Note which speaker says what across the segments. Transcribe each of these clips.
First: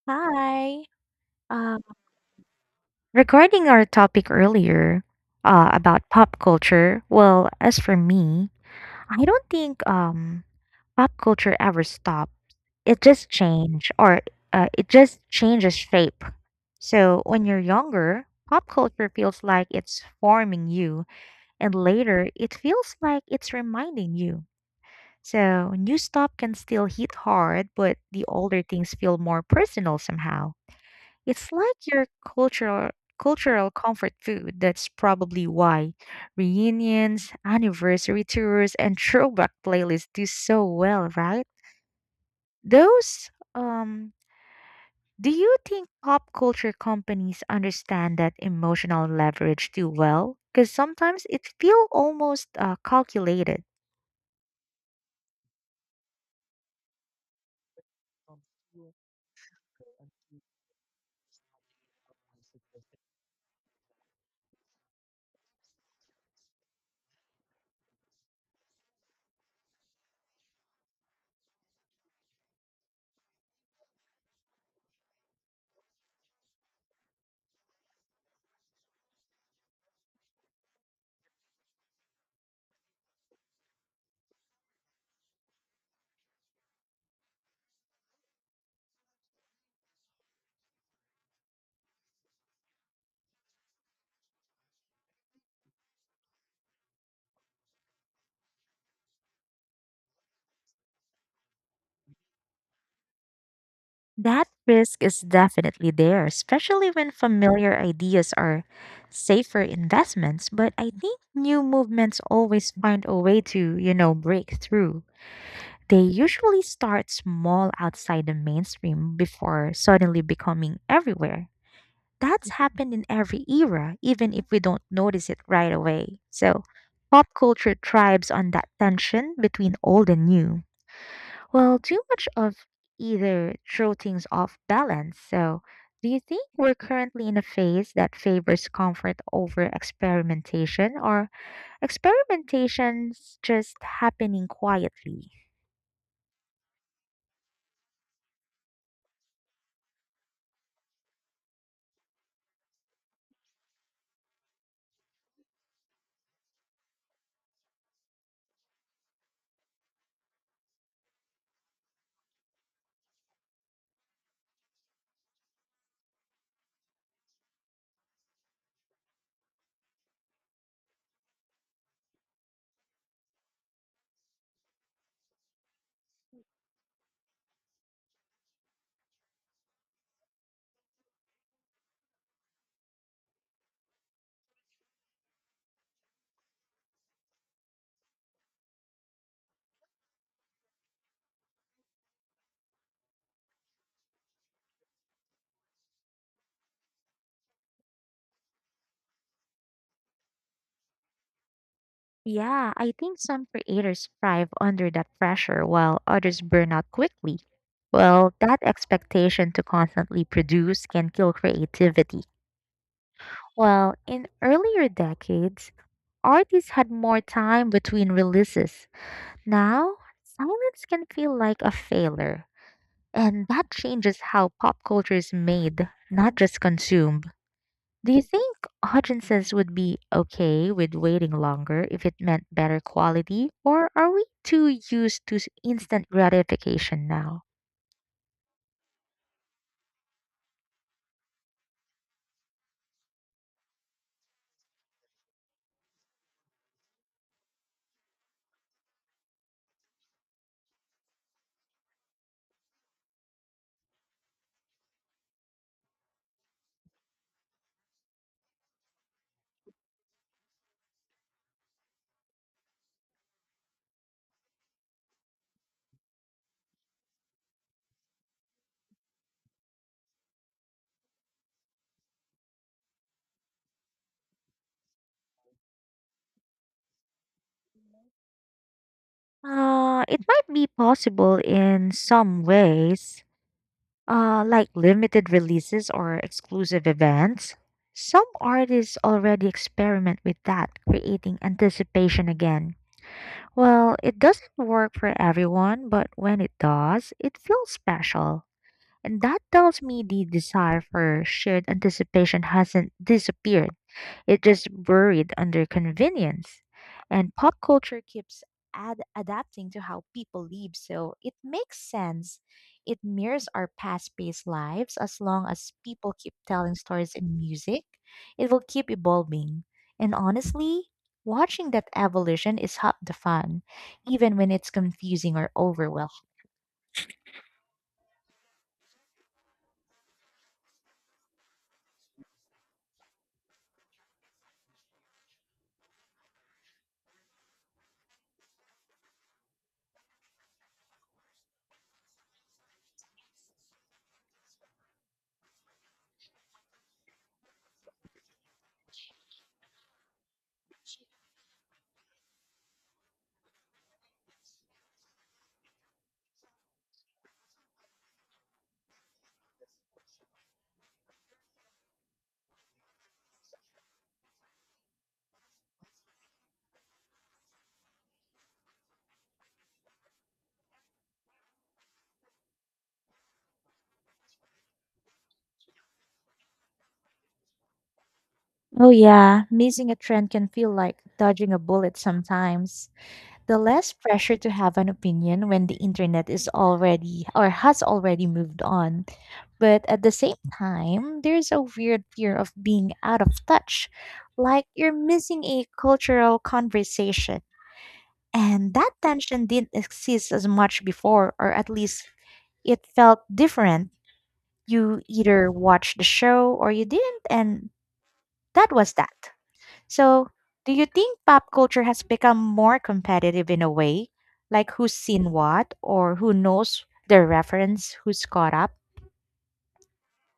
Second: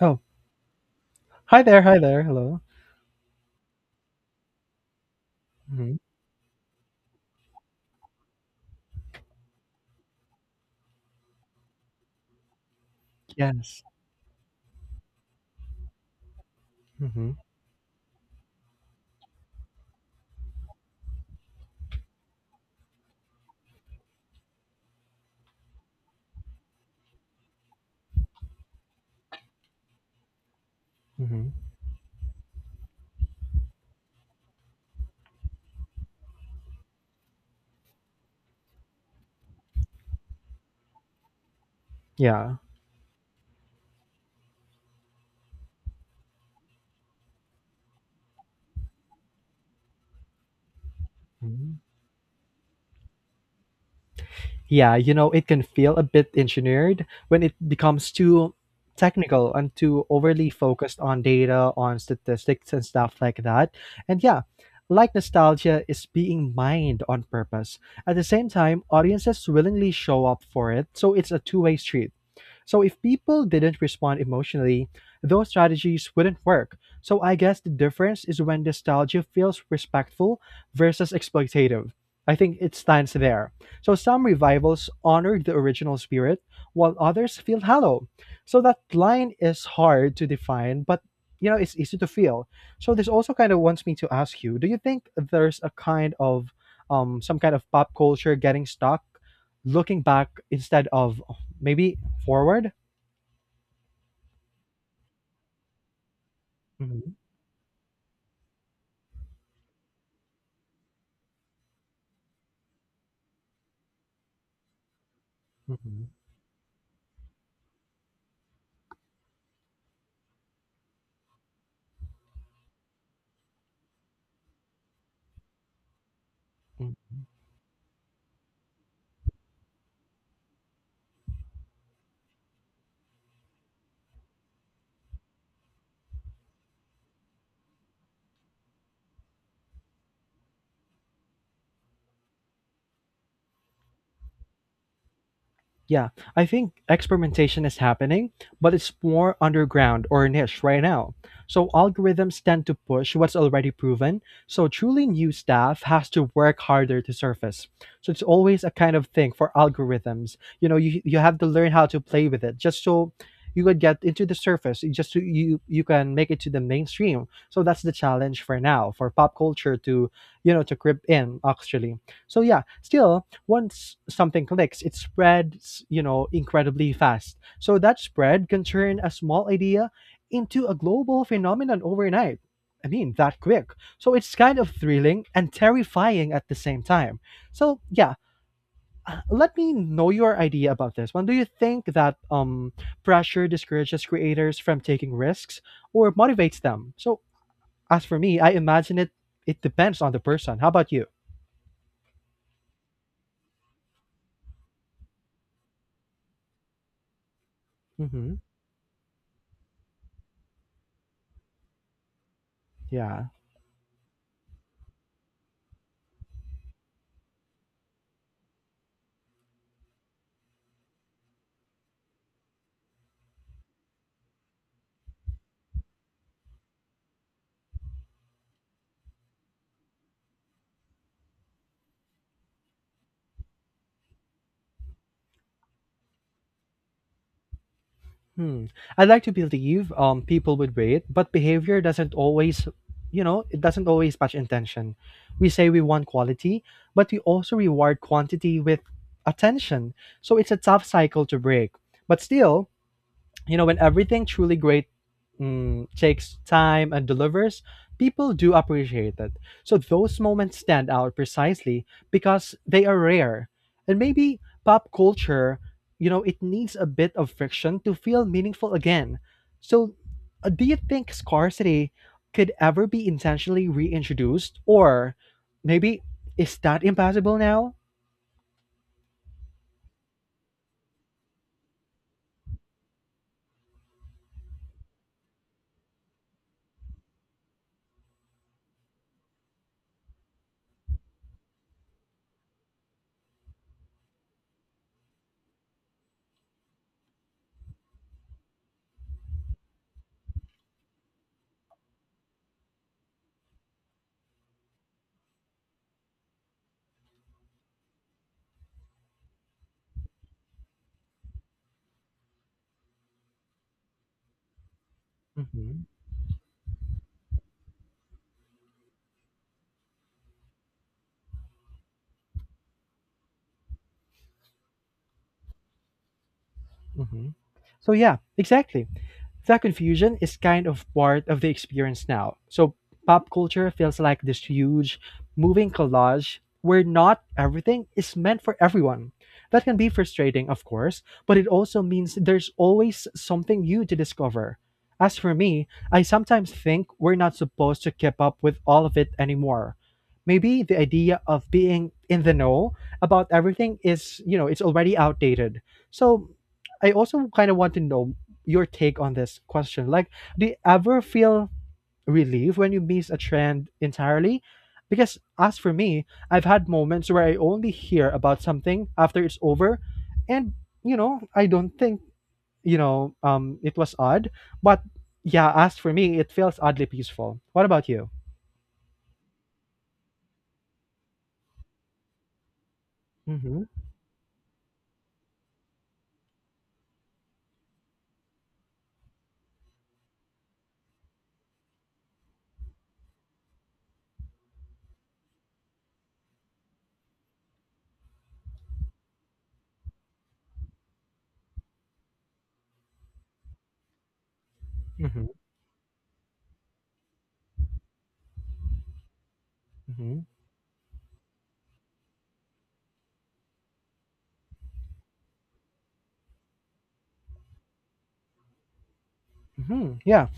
Speaker 1: Oh,
Speaker 2: Hi.
Speaker 1: hi there,
Speaker 2: Um,
Speaker 1: hi there, hello.
Speaker 2: Regarding our topic earlier
Speaker 1: Mhm.
Speaker 2: about pop culture, well, as for me, I don't think pop culture ever stops. It just
Speaker 1: Yes.
Speaker 2: change or it just changes shape. So
Speaker 1: Mhm,
Speaker 2: when you're younger, pop culture feels like it's forming you, and later it feels like it's reminding you. So new stuff can still hit hard, but the older things feel more personal somehow. It's
Speaker 1: mhm.
Speaker 2: like your cultural comfort food. That's probably why reunions, anniversary tours, and throwback playlists do so well, right?
Speaker 1: Yeah.
Speaker 2: Those Do you think pop culture companies understand that emotional leverage too well? Because sometimes it
Speaker 1: Mhm.
Speaker 2: feels almost calculated.
Speaker 1: Yeah, you know, it can feel a bit engineered when it becomes too technical and too overly focused on data, on statistics and stuff like that. And yeah, like nostalgia is being mined on purpose. At the same time, audiences willingly show up for it, so it's a two-way street. So if people didn't respond emotionally, those strategies wouldn't work. So I guess the difference is when nostalgia feels respectful versus exploitative. I think it stands there. So some revivals honor the original spirit, while others feel hollow. So that line is hard to define, but you know it's easy to feel. So this also kind of wants me to ask you: Do you think there's a kind of some kind of pop culture getting stuck, looking back instead of maybe forward?
Speaker 2: That risk is definitely there, especially when
Speaker 1: Mhm,
Speaker 2: familiar ideas are safer investments. But I think new movements always find a way to, you know, break through. They
Speaker 1: mhm,
Speaker 2: usually start small outside the mainstream before suddenly becoming everywhere. That's happened in every era, even if we don't notice it right away. So,
Speaker 1: mhm.
Speaker 2: pop culture thrives on that tension between old and new. Well, too much of either throw things off balance. So, do you think we're currently in a phase that favors comfort over experimentation, or experimentation's just happening quietly?
Speaker 1: Yeah, I think experimentation is happening, but it's more underground or niche right now. So algorithms tend to push what's already proven, so truly new stuff has to work harder to surface. So it's always a kind of thing for algorithms. You know, you have to learn how to play with it just so you could get into the surface, you just so you can make it to the mainstream. So that's the challenge for now for pop culture to, you know, to grip in actually. So yeah, still once something clicks, it spreads, you know, incredibly fast. So that spread can turn a small idea into a global phenomenon overnight. I mean, that quick. So it's kind of thrilling and terrifying at the same time. So yeah, let me know your idea about this one. Do you think that pressure discourages creators from taking risks or motivates them? So as for me, I imagine it depends on the person. How about you?
Speaker 2: Yeah, I think some creators thrive under that pressure while others burn out quickly. Well,
Speaker 1: Hmm.
Speaker 2: that expectation to constantly produce can kill creativity.
Speaker 1: Yeah.
Speaker 2: Well, in earlier decades, artists had more time between releases. Now, silence can feel like a failure, and that changes how pop culture is made, not just consumed. Do you think audiences would be okay with waiting longer if it meant better quality, or are we too used to instant gratification now?
Speaker 1: Hmm. I'd like to believe people would wait, but behavior doesn't always, you know, it doesn't always match intention. We say we want quality, but we also reward quantity with attention. So it's a tough cycle to break. But still, you know, when everything truly great takes time and delivers, people do appreciate it. So those moments stand out precisely because they are rare. And maybe pop culture, you know, it needs a bit of friction to feel meaningful again. So, do you think scarcity could ever be intentionally reintroduced? Or maybe is that impossible now?
Speaker 2: It might be possible in some ways, like limited releases or exclusive events. Some artists already experiment with that, creating anticipation again. Well, it doesn't work for everyone, but when it does, it feels special. And that tells me the desire for shared anticipation hasn't disappeared. It just buried under convenience. And pop culture keeps adapting to how people live, so it makes sense. It mirrors our past based lives as long as
Speaker 1: Hmm.
Speaker 2: people keep telling stories in music, it will keep evolving. And honestly, watching that evolution is half the fun, even when it's confusing or overwhelming.
Speaker 1: Hmm. So, yeah, exactly. That confusion is kind of part of the experience now. So pop culture feels like this huge moving collage where not everything is meant for everyone. That can be frustrating, of course, but it also means there's always something new to discover. As for me, I sometimes think we're not supposed to keep up with all of it anymore. Maybe the idea of being in the know about everything is, you know, it's already outdated. So I also kind of want to know your take on this question. Like, do you ever feel relief when you miss a trend entirely? Because as for me, I've had moments where I only hear about something after it's over, and you know, I don't think it was odd, but yeah, as for me, it feels oddly peaceful. What about you?
Speaker 2: Oh, yeah, missing a trend can feel like dodging a bullet sometimes. The
Speaker 1: Mm-hmm.
Speaker 2: less pressure to have an opinion when the internet is already or has already moved on. But at the same time, there's a weird fear of being out of touch, like you're missing a cultural conversation. And that tension didn't exist as much before, or at least it felt different. You
Speaker 1: Mm-hmm.
Speaker 2: either watched the show or you didn't, and that was that.
Speaker 1: Mm-hmm.
Speaker 2: So, do you think pop culture has become more competitive in a way? Like who's seen what or who knows the reference, who's caught up?
Speaker 1: Mm-hmm. Yeah.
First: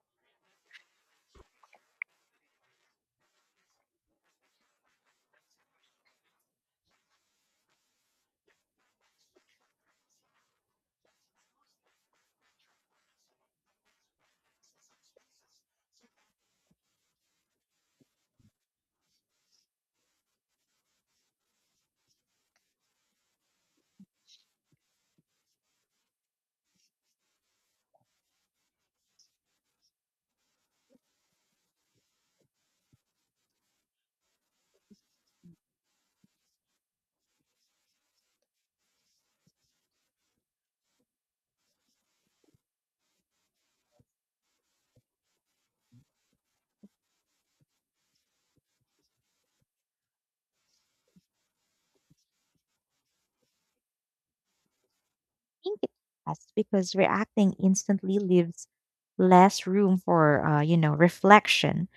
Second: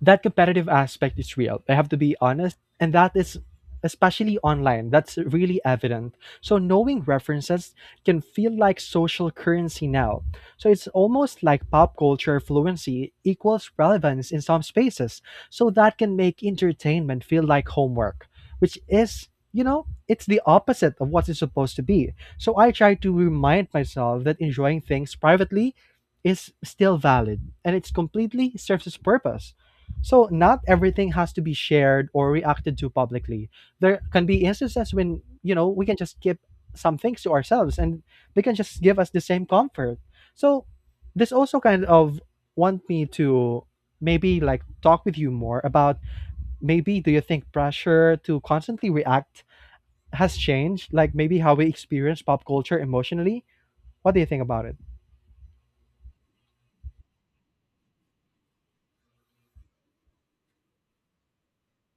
Speaker 1: That competitive aspect is real. I have to be honest. And that is especially online, that's really evident. So knowing references can feel like social currency now. So it's almost like pop culture fluency equals relevance in some spaces. So that can make entertainment feel like homework, which is you know, it's the opposite of what it's supposed to be. So I try to remind myself that enjoying things privately is still valid and it's completely serves its purpose. So not everything has to be shared or reacted to publicly. There can be instances when, you know, we can just keep some things to ourselves and they can just give us the same comfort. So this also kind of want me to maybe like talk with you more about maybe do you think pressure to constantly react has changed like maybe how we experience pop culture emotionally? What do you think about it?
Speaker 2: I think it has because reacting instantly leaves less room for you know reflection.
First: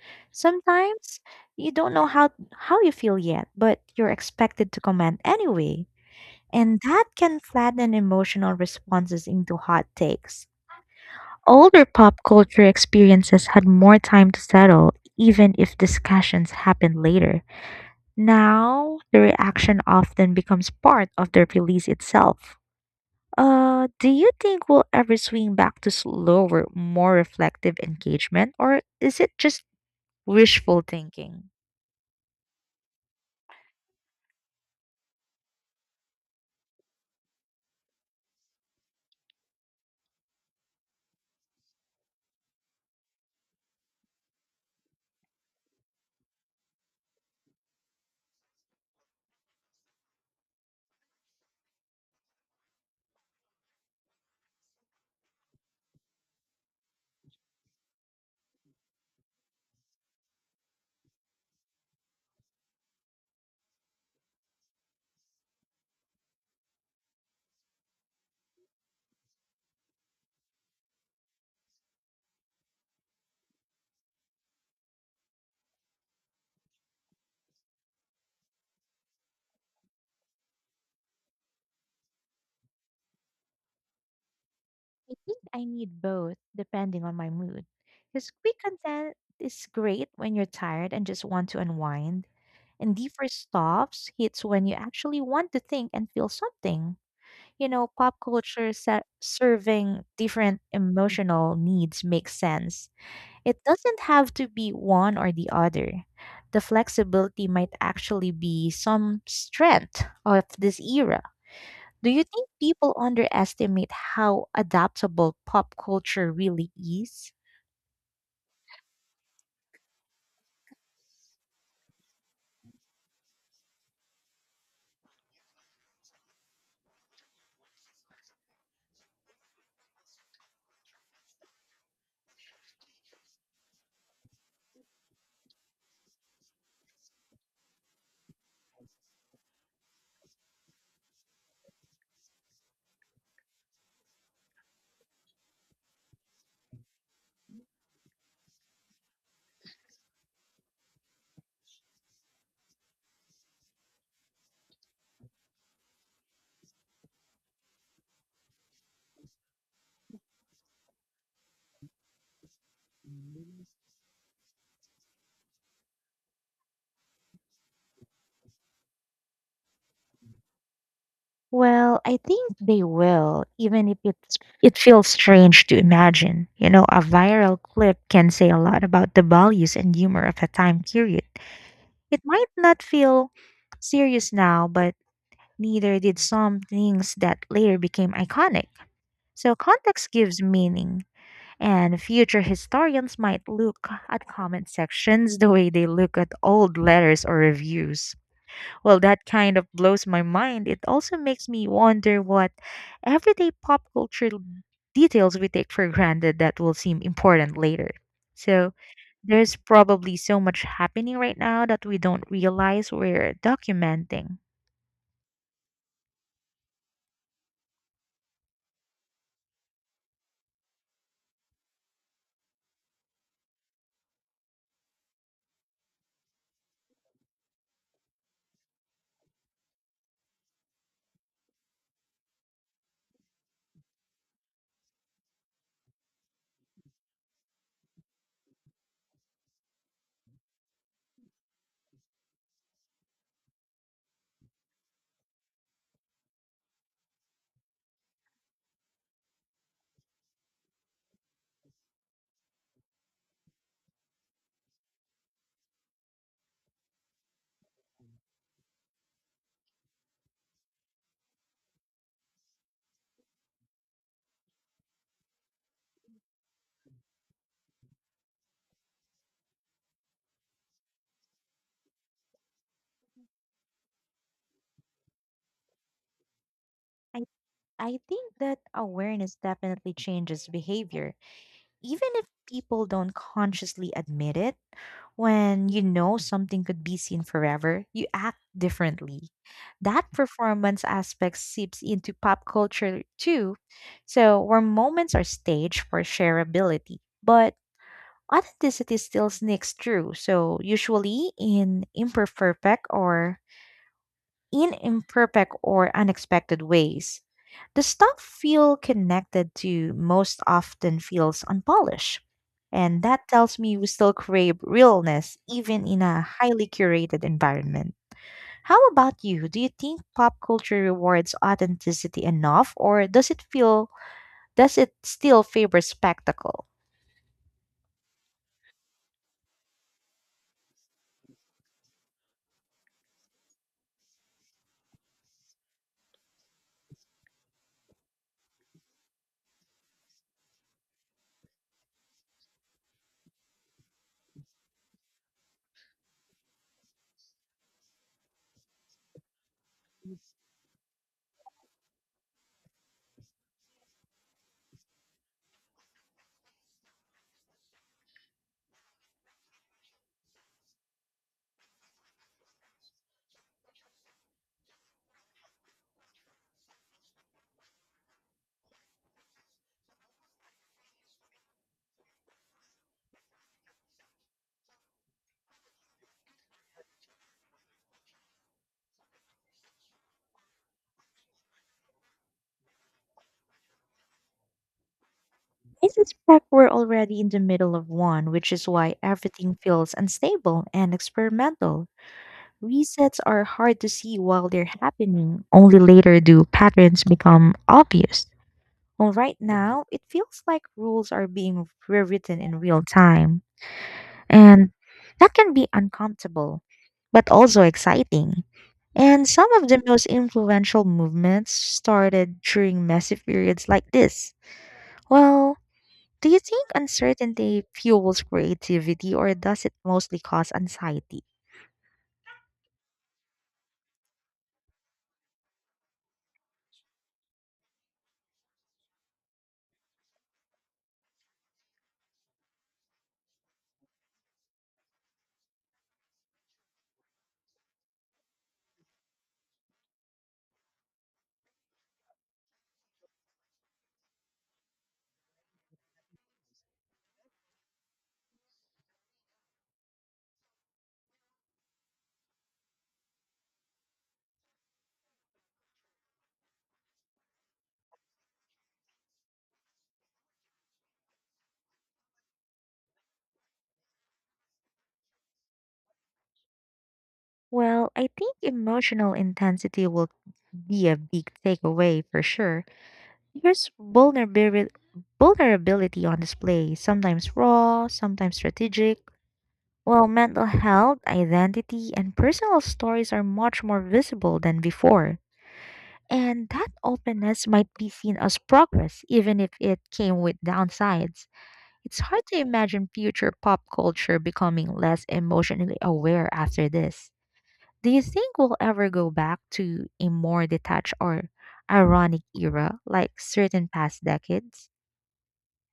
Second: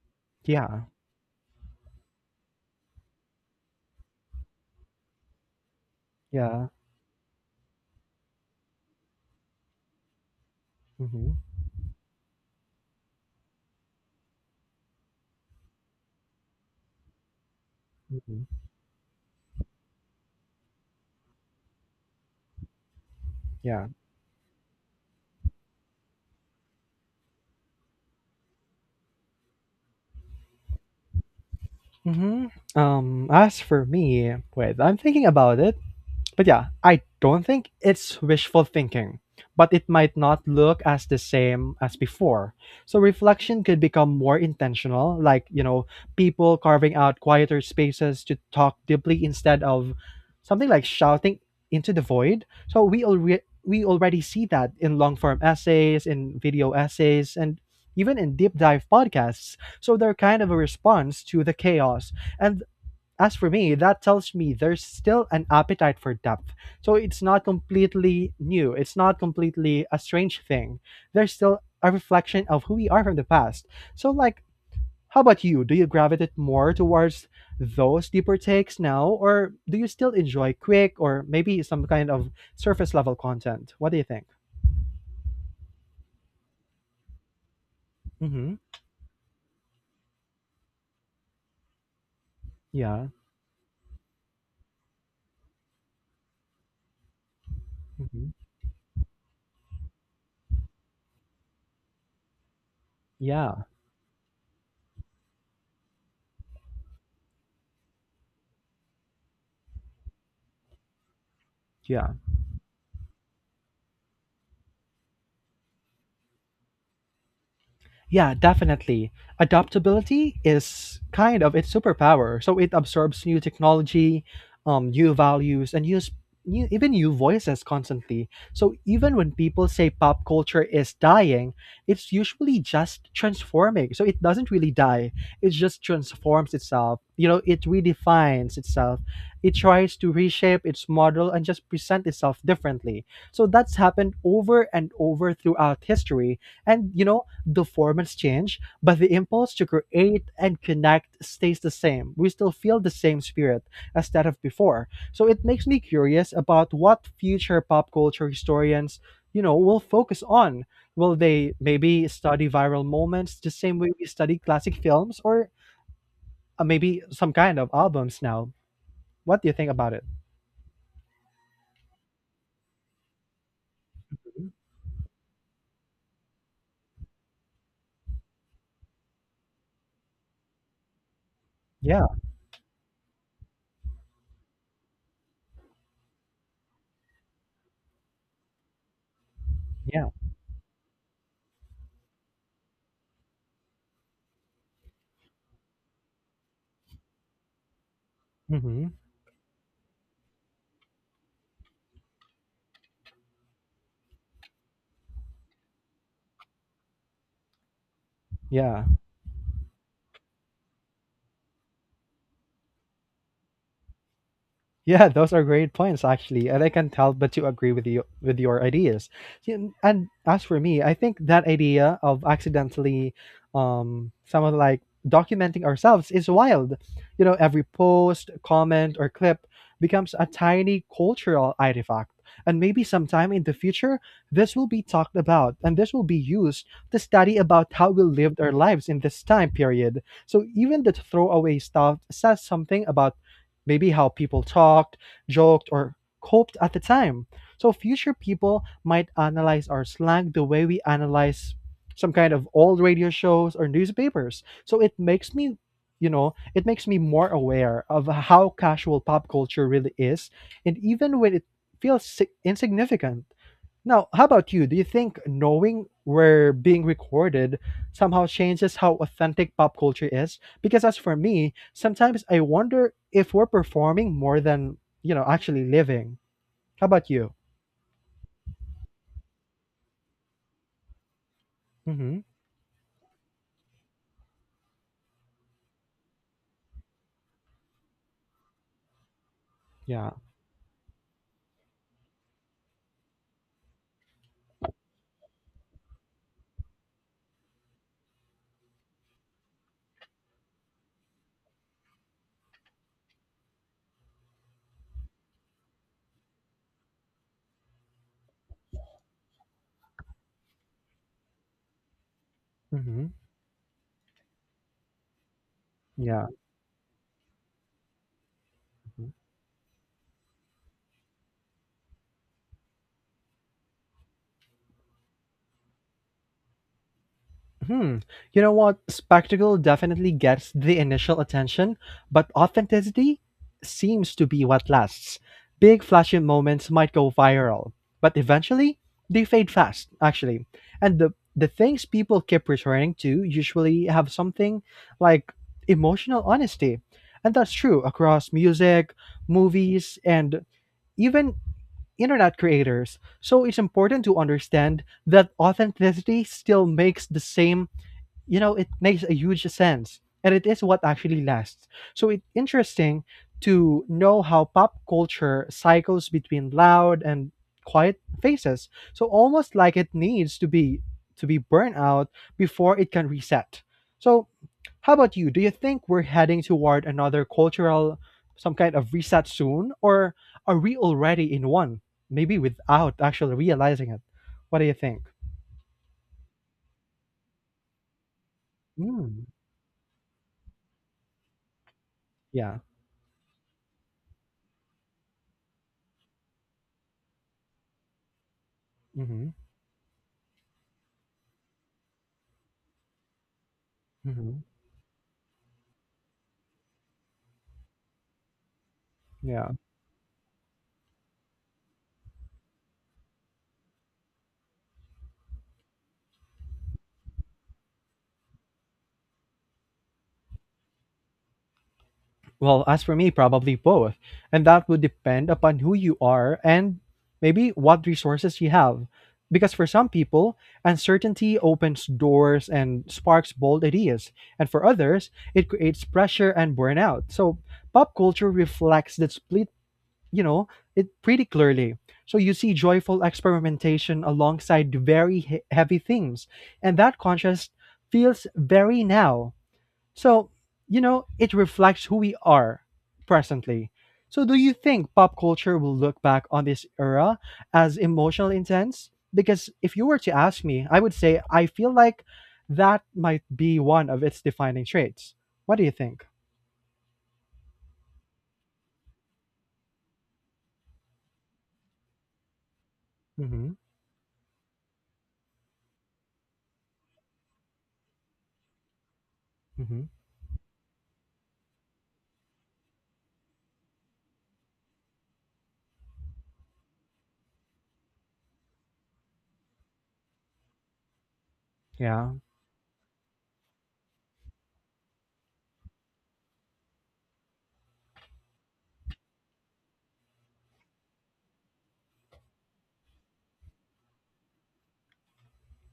Speaker 1: Yeah.
Speaker 2: Sometimes you don't know how you feel yet, but you're expected to comment anyway.
Speaker 1: Yeah.
Speaker 2: And that can flatten emotional responses into hot takes.
Speaker 1: Hmm.
Speaker 2: Older pop culture experiences had more time to settle, even if discussions happened later.
Speaker 1: Hmm.
Speaker 2: Now, the reaction often becomes part of the release itself.
Speaker 1: Yeah.
Speaker 2: Do you think we'll ever swing back to slower, more reflective engagement, or is it just wishful thinking?
Speaker 1: Hmm. As for me, wait, I'm thinking about it. But yeah, I don't think it's wishful thinking, but it might not look as the same as before. So reflection could become more intentional, like, you know, people carving out quieter spaces to talk deeply instead of something like shouting into the void. So we already see that in long form essays, in video essays, and even in deep dive podcasts. So they're kind of a response to the chaos. And as for me, that tells me there's still an appetite for depth. So it's not completely new. It's not completely a strange thing. There's still a reflection of who we are from the past. So, like, how about you? Do you gravitate more towards those deeper takes now, or do you still enjoy quick or maybe some kind of surface level content? What do you think?
Speaker 2: I think I need both depending on my mood. Because
Speaker 1: Mm-hmm.
Speaker 2: quick content is great when you're tired and just want to unwind, and
Speaker 1: Yeah.
Speaker 2: deeper stops hits when you actually want to think and feel something. You know, pop
Speaker 1: Hmm.
Speaker 2: culture serving different emotional needs makes sense.
Speaker 1: Yeah.
Speaker 2: It doesn't have to be one or the other. The flexibility might actually be some strength of this era. Do
Speaker 1: Yeah.
Speaker 2: you think people underestimate how adaptable pop culture really is?
Speaker 1: Yeah, definitely. Adaptability is kind of its superpower. So it absorbs new technology, new values, and use new, even new voices constantly. So even when people say pop culture is dying, it's usually just transforming. So it doesn't really die. It just transforms itself. You know, it redefines itself. It tries to reshape its model and just present itself differently. So that's happened over and over throughout history. And you know, the formats change, but the impulse to create and connect stays the same. We still feel the same spirit as that of before. So it makes me curious about what future pop culture historians, you know, will focus on. Will they maybe study viral moments the same way we study classic films or maybe some kind of albums now? What do you think about it?
Speaker 2: Well, I think they will, even if it feels strange to imagine. You know, a viral clip can say a lot about the values and humor of a time period.
Speaker 1: Yeah,
Speaker 2: It might not feel serious now, but neither did some things that later became iconic. So
Speaker 1: yeah.
Speaker 2: context gives meaning, and future historians might look at comment sections the way they look at old letters or reviews.
Speaker 1: Hmm.
Speaker 2: Well, that kind of blows my mind. It also makes me wonder what everyday pop culture details we take for granted that will seem important later. So,
Speaker 1: Yeah.
Speaker 2: there's probably so much happening right now that we don't realize we're documenting.
Speaker 1: Yeah, those are great points actually, and I can tell but to agree with you with your ideas. See, and as for me, I think that idea of accidentally, someone like documenting ourselves is wild. You know, every post, comment, or clip becomes a tiny cultural artifact, and maybe sometime in the future, this will be talked about, and this will be used to study about how we lived our lives in this time period. So even the throwaway stuff says something about maybe how people talked, joked, or coped at the time. So future people might analyze our slang the way we analyze some kind of old radio shows or newspapers. So it makes me, you know, it makes me more aware of how casual pop culture really is, and even when it feels insignificant. Now, how about you? Do you think knowing we're being recorded somehow changes how authentic pop culture is? Because as for me, sometimes I wonder if we're performing more than, you know, actually living. How about
Speaker 2: I,
Speaker 1: you?
Speaker 2: I think that awareness definitely changes behavior, even
Speaker 1: Mhm.
Speaker 2: if people don't consciously admit it. When you know something could be seen forever, you act differently. That
Speaker 1: Yeah.
Speaker 2: performance aspect seeps into pop culture too. So, where moments are staged for shareability, but authenticity still sneaks through. So, usually in imperfect or unexpected ways. The stuff feel connected to most often feels unpolished. And
Speaker 1: Mhm.
Speaker 2: that tells me we still crave realness even in a
Speaker 1: Yeah.
Speaker 2: highly curated environment. How about you? Do you think pop culture rewards authenticity enough or does it still favor spectacle?
Speaker 1: Hmm. You know what? Spectacle definitely gets the initial attention, but authenticity seems to be what lasts. Big flashy moments might go viral, but eventually they fade fast, actually. And the things people keep returning to usually have something like emotional honesty. And that's true across music, movies, and even internet creators. So it's important to understand that authenticity still makes the same you know it makes a huge sense and it is what actually lasts, so it's interesting to know how pop culture cycles between loud and quiet phases, so almost like it needs to be burned out before it can reset. So how about you, do you think we're heading toward another cultural some kind of reset soon, or are we already in one maybe without actually realizing it? What do you think?
Speaker 2: I suspect we're already in the middle of one, which is why
Speaker 1: Mm,
Speaker 2: everything feels unstable and experimental.
Speaker 1: yeah.
Speaker 2: Resets are hard to see while they're happening. Only later do patterns become obvious. Well,
Speaker 1: Hmm.
Speaker 2: right now, it feels like rules are being rewritten in real time.
Speaker 1: Hmm.
Speaker 2: And that can be uncomfortable, but also exciting. And
Speaker 1: Yeah.
Speaker 2: some of the most influential movements started during massive periods like this. Well, do you think uncertainty fuels creativity or does it mostly cause anxiety?
Speaker 1: Well, as for me, probably both. And that would depend upon who you are and maybe what resources you have. Because for some people, uncertainty opens doors and sparks bold ideas. And for others, it creates pressure and burnout. So pop culture reflects that split, you know, it pretty clearly. So you see joyful experimentation alongside very heavy themes. And that contrast feels very now, so, you know, it reflects who we are presently. So, do you think pop culture will look back on this era as emotional intense? Because if you were to ask me, I would say I feel like that might be one of its defining traits. What do you think?
Speaker 2: Well, I think emotional intensity will be a big takeaway for sure.
Speaker 1: Mm-hmm.
Speaker 2: Here's vulnerability on display, sometimes raw, sometimes strategic.
Speaker 1: Mm-hmm.
Speaker 2: While mental health, identity, and personal stories are much more visible than before. And that openness might be seen as progress, even if it came with downsides. It's
Speaker 1: Yeah.
Speaker 2: hard to imagine future pop culture becoming less emotionally aware after this. Do you think we'll ever go back to a more detached or ironic era like certain past decades?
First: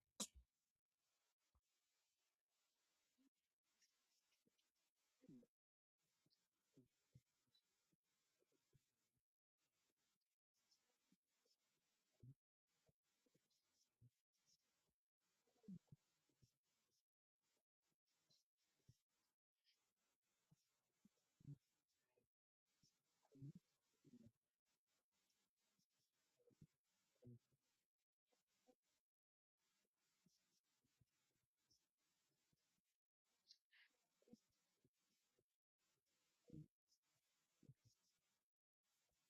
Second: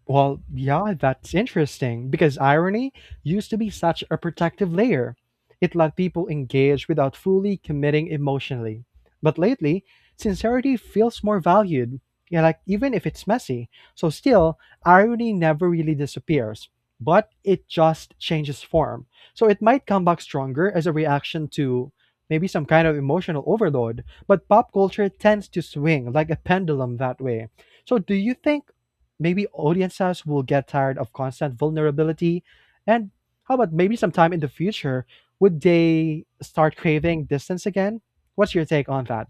Speaker 1: Well, yeah, that's interesting because irony used to be such a protective layer. It let people engage without fully committing emotionally. But lately, sincerity feels more valued, yeah, like even if it's messy. So still, irony never really disappears, but it just changes form. So it might come back stronger as a reaction to maybe some kind of emotional overload, but pop culture tends to swing like a pendulum that way. So do you think maybe audiences will get tired of constant vulnerability and how about maybe sometime in the future would they start craving distance again? What's your take on that?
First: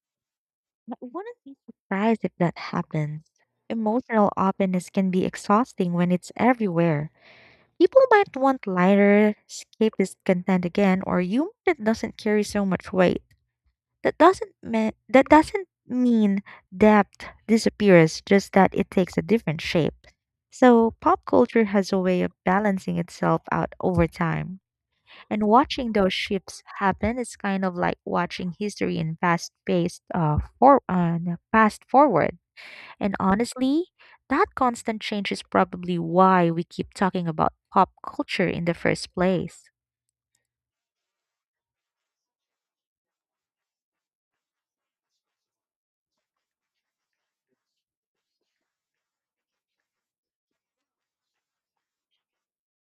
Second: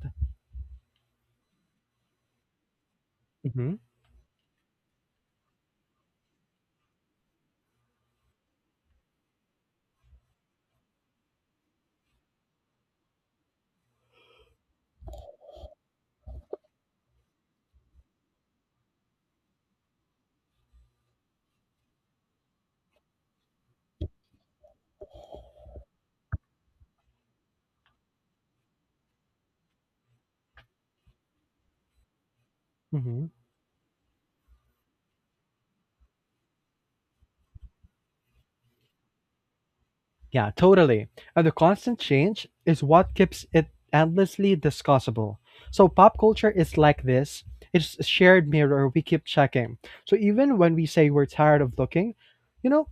Speaker 2: I wouldn't be surprised if that happens.
Speaker 1: Hmm.
Speaker 2: Emotional openness can be exhausting when it's everywhere. People might want lighter, escapist content again, or humor that doesn't carry so much weight. That doesn't mean depth disappears, just that it takes a different shape. So pop culture has a way of balancing itself out over time. And watching those shifts happen is kind of like watching history in fast forward. And
Speaker 1: Hmm.
Speaker 2: honestly, that constant change is probably why we keep talking about pop culture in the first place.
Speaker 1: Yeah, totally. And the constant change is what keeps it endlessly discussable. So pop culture is like this, it's a shared mirror we keep checking. So even when we say we're tired of looking, you know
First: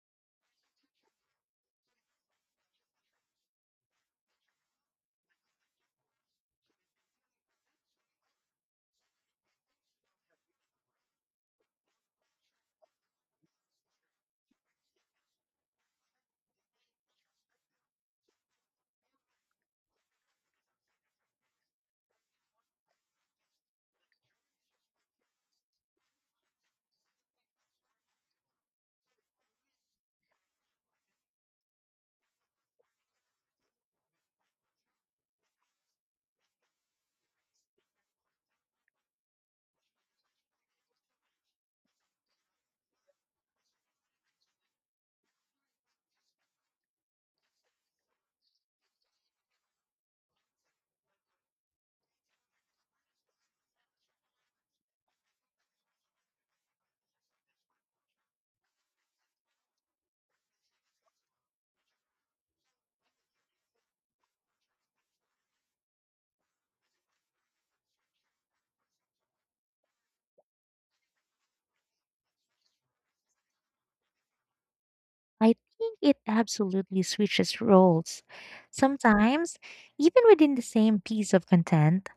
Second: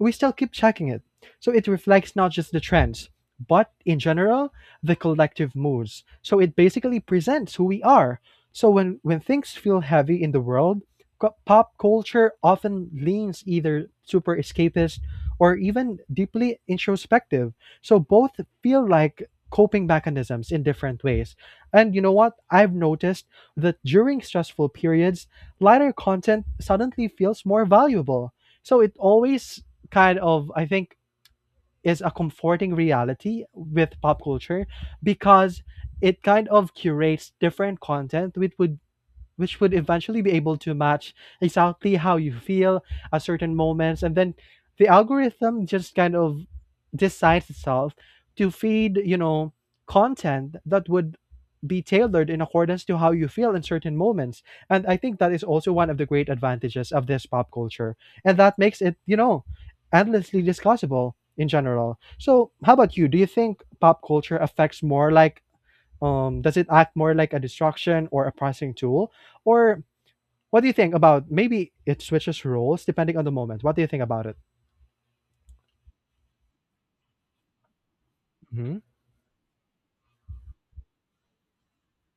Speaker 1: we still keep checking it. So it reflects not just the trends, but in general, the collective moods. So it basically presents who we are. So when things feel heavy in the world, pop culture often leans either super escapist or even deeply introspective. So both feel like coping mechanisms in different ways. And you know what? I've noticed that during stressful periods, lighter content suddenly feels more valuable. So it always kind of, I think, is a comforting reality with pop culture, because it kind of curates different content which would eventually be able to match exactly how you feel at certain moments. And then the algorithm just kind of decides itself to feed, you know, content that would be tailored in accordance to how you feel in certain moments. And I think that is also one of the great advantages of this pop culture. And that makes it, you know, endlessly discussable in general. So, how about you? Do you think pop culture affects more like does it act more like a distraction or a pricing tool? Or what do you think about maybe it switches roles depending on the moment? What do you think about it?
Speaker 2: I think it absolutely switches roles.
Speaker 1: Hmm.
Speaker 2: Sometimes, even within the same piece of content,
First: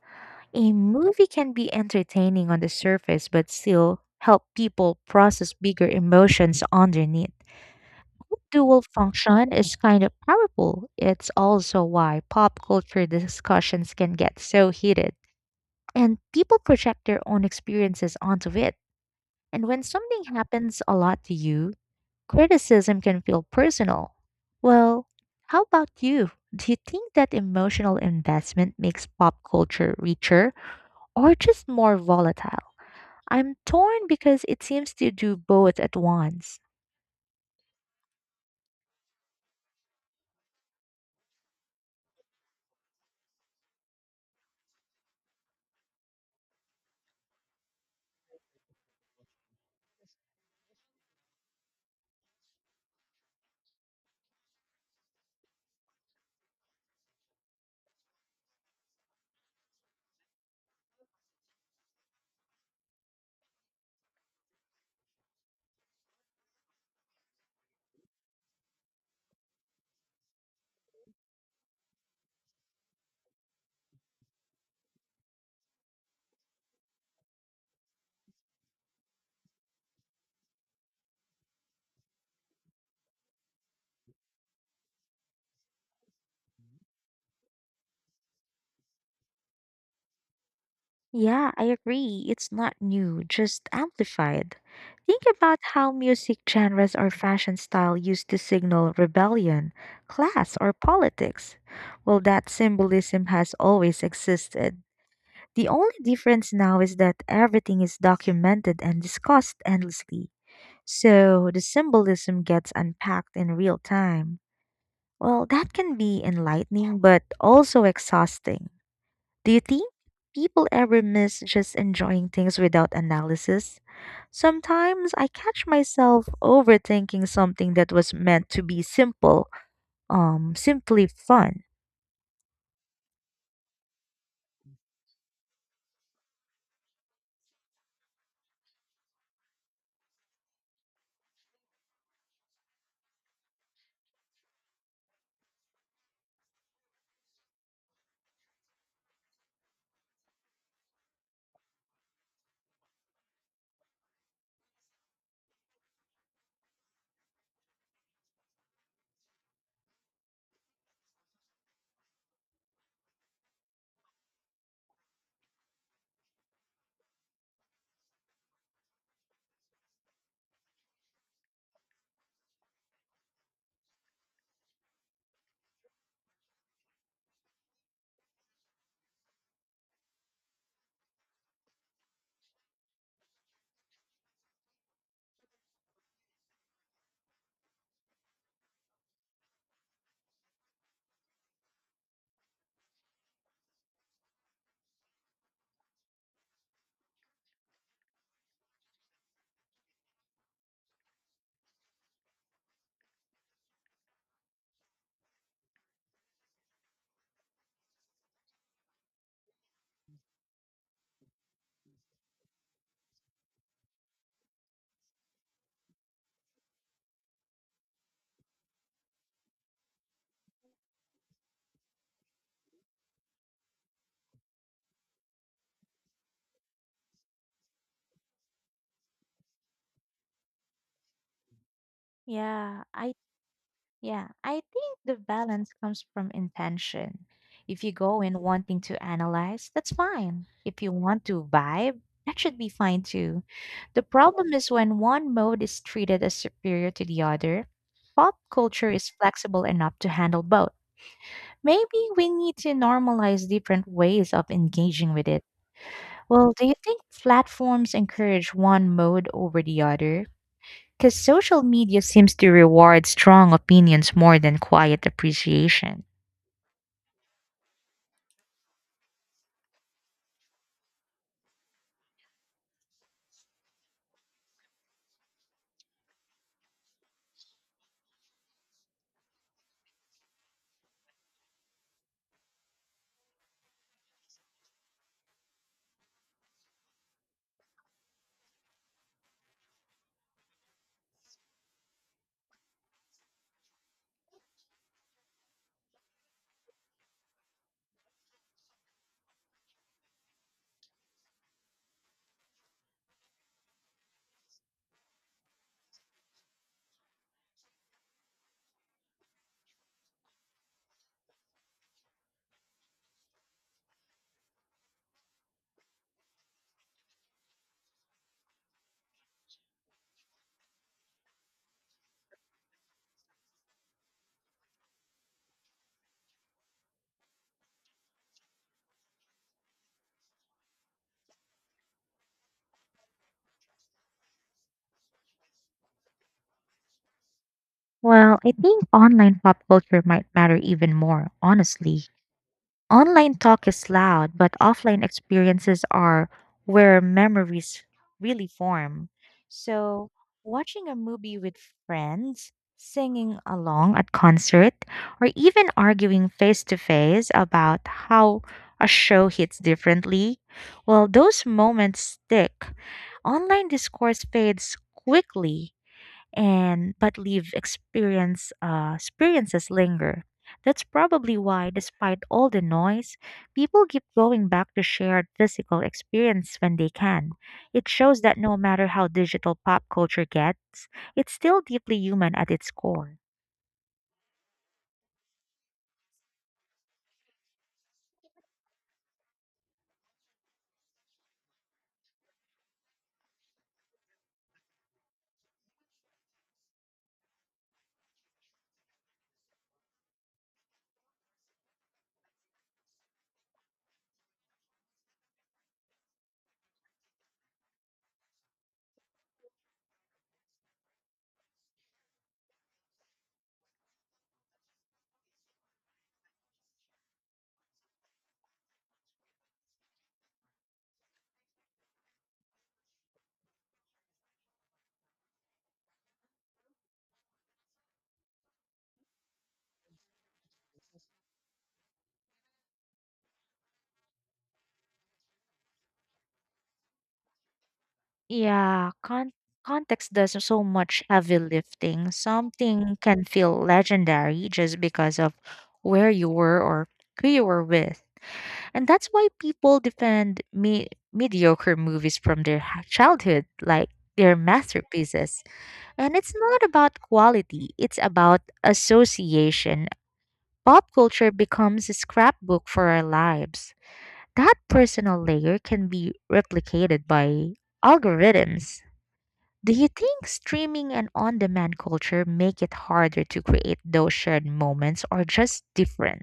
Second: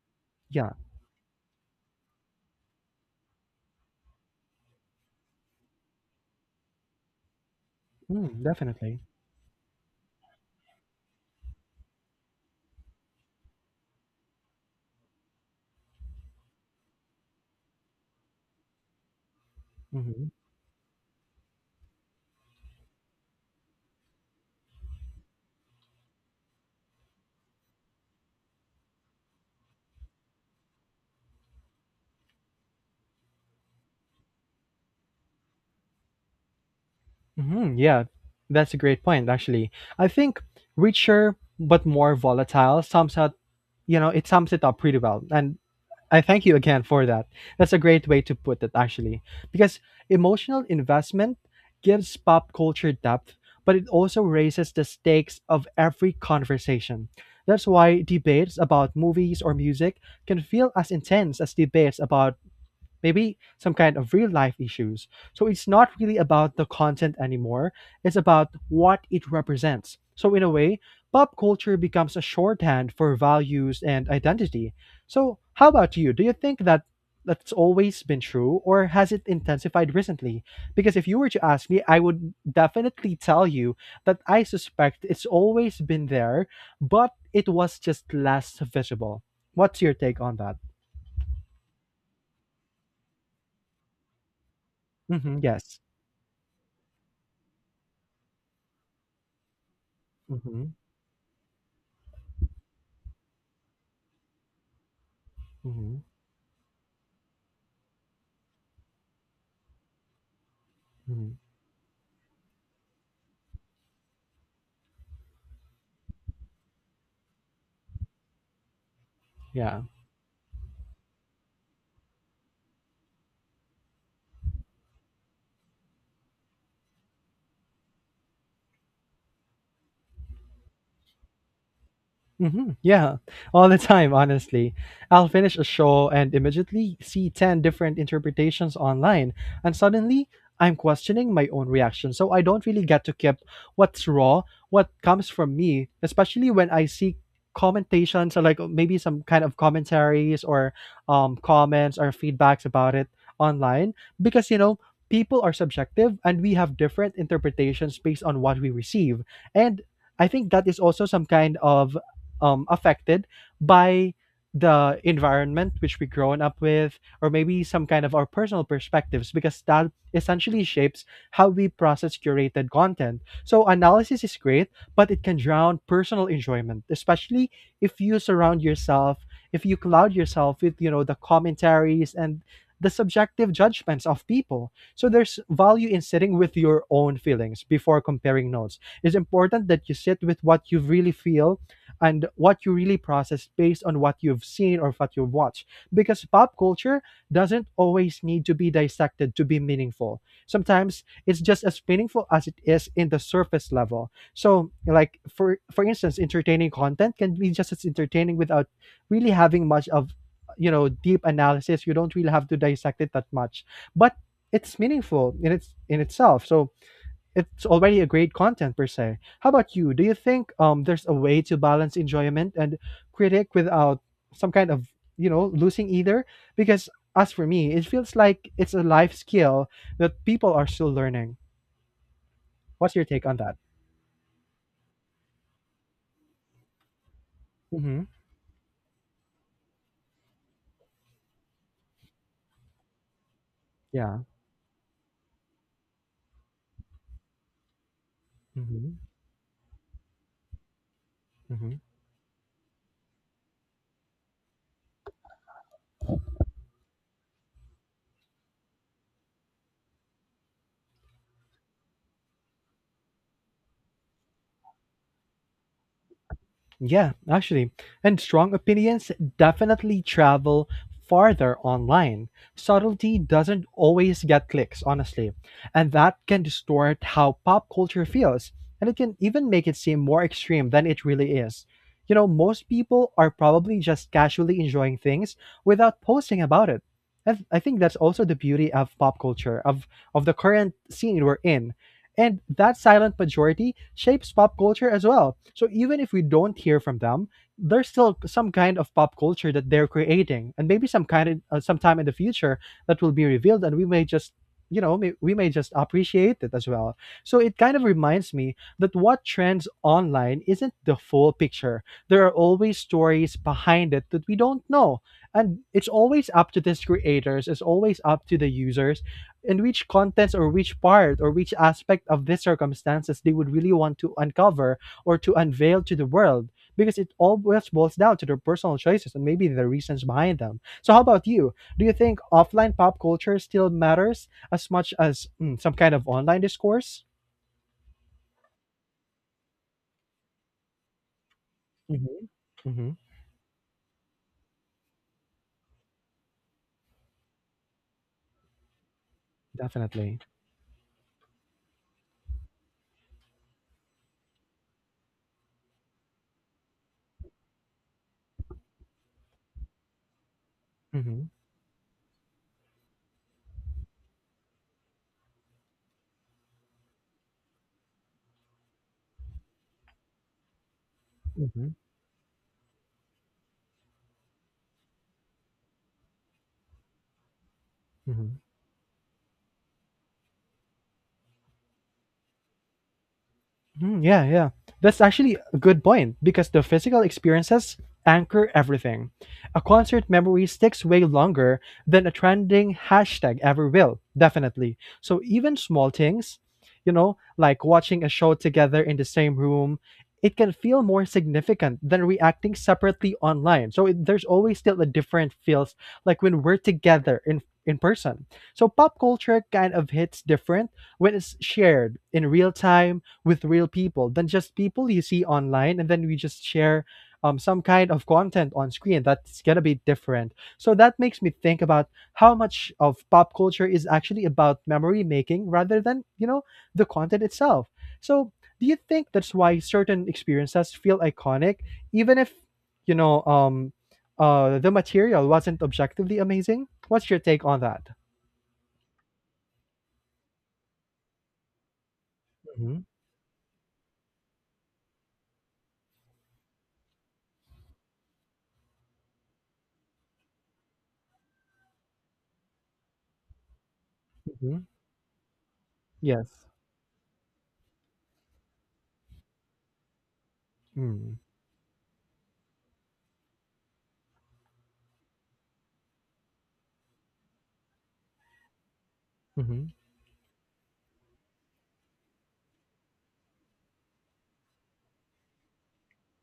Speaker 2: a
Speaker 1: Yeah.
Speaker 2: movie can be entertaining on the surface but still help people process bigger emotions underneath.
Speaker 1: Mm,
Speaker 2: Dual
Speaker 1: definitely.
Speaker 2: function is kind of powerful. It's also why pop culture discussions can get so heated, and people project their own experiences onto it. And when
Speaker 1: Hmm.
Speaker 2: something happens a lot to you, criticism can feel personal. Well, how about you? Do you think that emotional investment makes pop culture richer or just more volatile? I'm torn because it seems to do both at once.
Speaker 1: Hmm. Yeah, that's a great point, actually. I think richer but more volatile sums up, you know, it sums it up pretty well. And I thank you again for that. That's a great way to put it, actually, because emotional investment gives pop culture depth, but it also raises the stakes of every conversation. That's why debates about movies or music can feel as intense as debates about maybe some kind of real life issues. So it's not really about the content anymore, it's about what it represents. So, in a way, pop culture becomes a shorthand for values and identity. So, how about you? Do you think that that's always been true or has it intensified recently? Because if you were to ask me, I would definitely tell you that I suspect it's always been there, but it was just less visible. What's your take on that?
Speaker 2: Yeah, I agree. It's not new, just amplified. Think
Speaker 1: Hmm,
Speaker 2: about
Speaker 1: yes.
Speaker 2: how music genres or fashion style used to signal rebellion, class,
Speaker 1: Hmm.
Speaker 2: or politics. Well, that symbolism has always existed. The only
Speaker 1: Hmm.
Speaker 2: difference now is that everything is documented and discussed endlessly.
Speaker 1: Mhm.
Speaker 2: So the symbolism gets unpacked in real time. Well, that can be enlightening but also exhausting. Do you
Speaker 1: Yeah.
Speaker 2: think people ever miss just enjoying things without analysis? Sometimes I catch myself overthinking something that was meant to be simply fun.
Speaker 1: Hmm. Yeah, all the time, honestly. I'll finish a show and immediately see 10 different interpretations online, and suddenly I'm questioning my own reaction. So I don't really get to keep what's raw, what comes from me, especially when I see commentations, or like maybe some kind of commentaries, or comments or feedbacks about it online, because you know people are subjective and we have different interpretations based on what we receive. And I think that is also some kind of affected by the environment which we grown up with, or maybe some kind of our personal perspectives, because that essentially shapes how we process curated content. So analysis is great, but it can drown personal enjoyment, especially if you surround yourself, if you cloud yourself with, you know, the commentaries and the subjective judgments of people. So there's value in sitting with your own feelings before comparing notes. It's important that you sit with what you really feel and what you really process based on what you've seen or what you've watched. Because pop culture doesn't always need to be dissected to be meaningful. Sometimes it's just as meaningful as it is in the surface level. So, like, for instance, entertaining content can be just as entertaining without really having much of, you know, deep analysis. You don't really have to dissect it that much, but it's meaningful in itself. So it's already a great content per se. How about you? Do you think there's a way to balance enjoyment and critic without some kind of, you know, losing either? Because as for me, it feels like it's a life skill that people are still learning.
Speaker 2: Yeah,
Speaker 1: What's your
Speaker 2: I
Speaker 1: take on that?
Speaker 2: Yeah, I think the balance comes from intention. If you
Speaker 1: Mm-hmm.
Speaker 2: go in wanting to analyze, that's fine. If you want to vibe, that should be fine too. The
Speaker 1: Yeah.
Speaker 2: problem is when one mode is treated as superior to the other. Pop culture
Speaker 1: Mm-hmm.
Speaker 2: is flexible enough to handle both. Maybe we need to normalize different ways of engaging with it. Well, do you think platforms encourage one mode over the other? Because social media seems to reward strong opinions more than quiet appreciation.
Speaker 1: Yeah, actually. And strong opinions definitely travel farther online. Subtlety doesn't always get clicks, honestly. And that can distort how pop culture feels. And it can even make it seem more extreme than it really is. You know, most people are probably just casually enjoying things without posting about it. And I think that's also the beauty of pop culture, of the current scene we're in, and that silent majority shapes pop culture as well. So even if we don't hear from them, there's still some kind of pop culture that they're creating, and maybe some kind of sometime in the future that will be revealed, and we may just, you know, we may just appreciate it as well. So it kind of reminds me that what trends online isn't the full picture. There are always stories behind it that we don't know. And it's always up to these creators, it's always up to the users in which contents, or which part, or which aspect of these circumstances they would really want to uncover or to unveil to the world, because it always boils down to their personal choices and maybe the reasons behind them. So, how about you? Do you think offline pop culture still matters as much as, mm, some kind of online discourse?
Speaker 2: Well, I think online pop culture might matter even more, honestly.
Speaker 1: Hmm. Hmm.
Speaker 2: Online talk is loud, but offline experiences are where memories really form. So,
Speaker 1: Definitely.
Speaker 2: watching a movie with friends, singing along at concert, or even arguing face to face about how a show hits differently, well,
Speaker 1: Hmm.
Speaker 2: those moments stick. Online discourse fades quickly and but leave experiences linger. That's probably why,
Speaker 1: Hmm.
Speaker 2: despite all the noise, people keep going back to shared physical experience when they can. It shows that
Speaker 1: Hmm.
Speaker 2: no matter how digital pop culture gets, it's still deeply human at its core.
Speaker 1: Mm, yeah, yeah. That's actually a good point because the physical experiences anchor everything. A concert memory sticks way longer than a trending hashtag ever will, definitely. So even small things, you know, like watching a show together in the same room, it can feel more significant than reacting separately online. So it, there's always still a different feels like when we're together in person. So pop culture kind of hits different when it's shared in real time with real people than just people you see online and then we just share some kind of content on screen. That's gonna be different. So that makes me think about how much of pop culture is actually about memory making rather than, you know, the content itself. So do you think that's why certain experiences feel iconic even if, you know, the material wasn't objectively amazing? What's your take on that?
Speaker 2: Yeah, con- Context does so much heavy lifting.
Speaker 1: Mm-hmm.
Speaker 2: Something can feel legendary just because of where you were or who you were with. And that's why people defend mediocre movies from their childhood like their masterpieces. And
Speaker 1: Yes.
Speaker 2: it's not about quality, it's about association. Pop
Speaker 1: Mm-hmm.
Speaker 2: culture becomes a scrapbook for our lives. That personal layer can be replicated by algorithms.
Speaker 1: Mm-hmm.
Speaker 2: Do you think streaming and on demand culture make it harder to create those shared moments or just different?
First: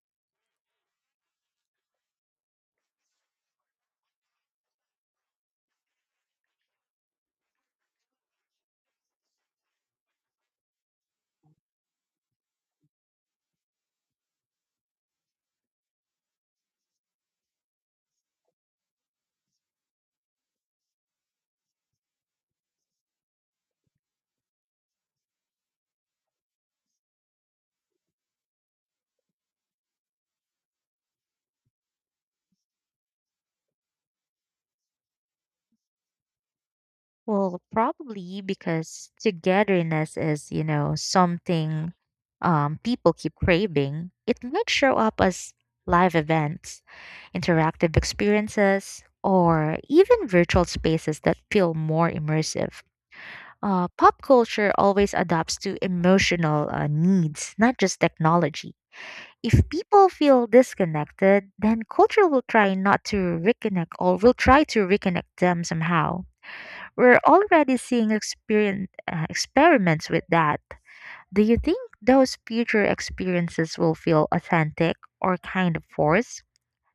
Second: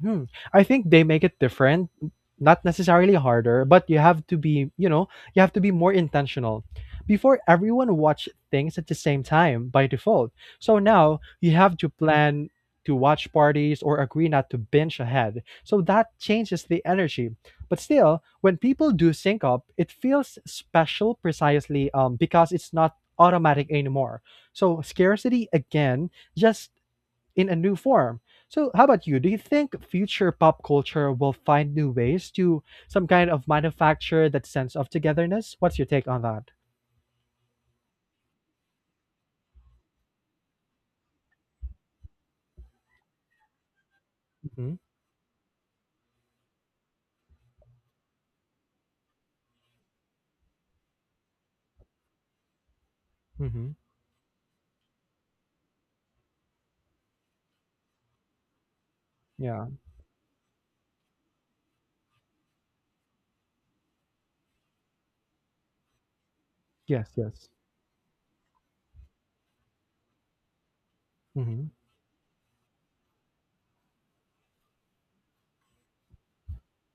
Speaker 1: Hmm. I think they make it different, not necessarily harder, but you have to be, you know, you have to be more intentional. Before everyone watched things at the same time by default. So now you have to plan to watch parties or agree not to binge ahead. So that changes the energy. But still, when people do sync up, it feels special precisely because it's not automatic anymore. So scarcity again, just in a new form. So, how about you? Do you think future pop culture will find new ways to some kind of manufacture that sense of togetherness? What's your take on that?
Speaker 2: Well, probably because togetherness is, you know, something people keep craving. It might
Speaker 1: Hmm.
Speaker 2: show up as live events, interactive experiences, or even virtual spaces that feel more immersive.
Speaker 1: Hmm.
Speaker 2: Pop culture always adapts to emotional needs, not just technology.
Speaker 1: Yeah.
Speaker 2: If people feel disconnected, then culture will try not to reconnect or will try to reconnect them somehow.
Speaker 1: Yes.
Speaker 2: We're
Speaker 1: Yes.
Speaker 2: already seeing experien experiments with that. Do you
Speaker 1: Hmm.
Speaker 2: think those future experiences will feel authentic or kind of forced?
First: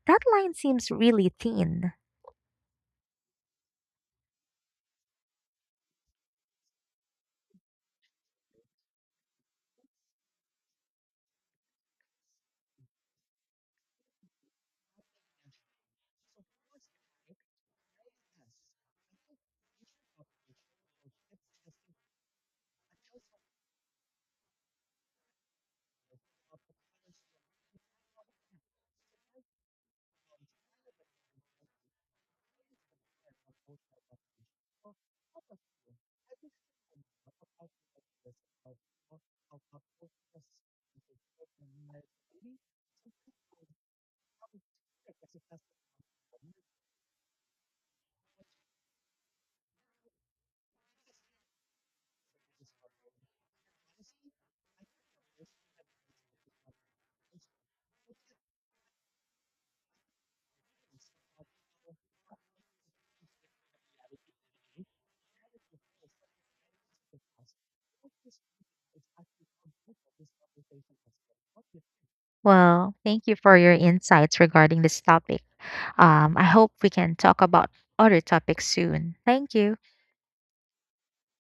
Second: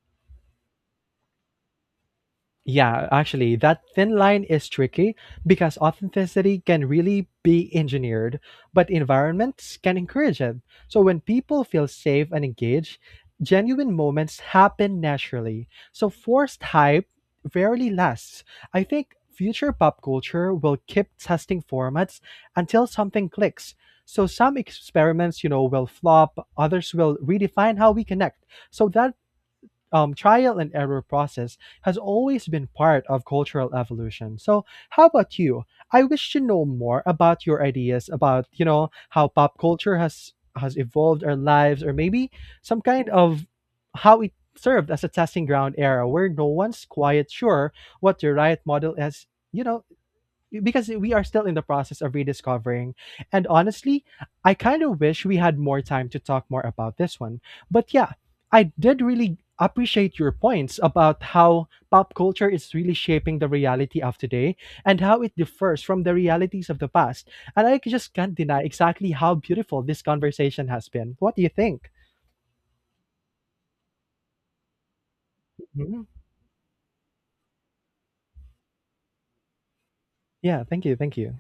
Speaker 2: That line seems really thin.
Speaker 1: Yeah, actually, that thin line is tricky because authenticity can really be engineered, but environments can encourage it. So when people feel safe and engaged, genuine moments happen naturally. So forced hype rarely lasts. I think future pop culture will keep testing formats until something clicks. So some experiments, you know, will flop, others will redefine how we connect. So that trial and error process has always been part of cultural evolution. So, how about you? I wish to know more about your ideas about, you know, how pop culture has evolved our lives, or maybe some kind of how it served as a testing ground era where no one's quite sure what the right model is. You know, because we are still in the process of rediscovering. And honestly, I kind of wish we had more time to talk more about this one. But yeah, I did really appreciate your points about how pop culture is really shaping the reality of today and how it differs from the realities of the past. And I just can't deny exactly how beautiful this conversation has been. What do you think?
Speaker 2: Well, thank you for your insights regarding this topic.
Speaker 1: Mhm.
Speaker 2: I hope we can talk about other topics soon. Thank you.
Speaker 1: Yeah, thank you. Thank you.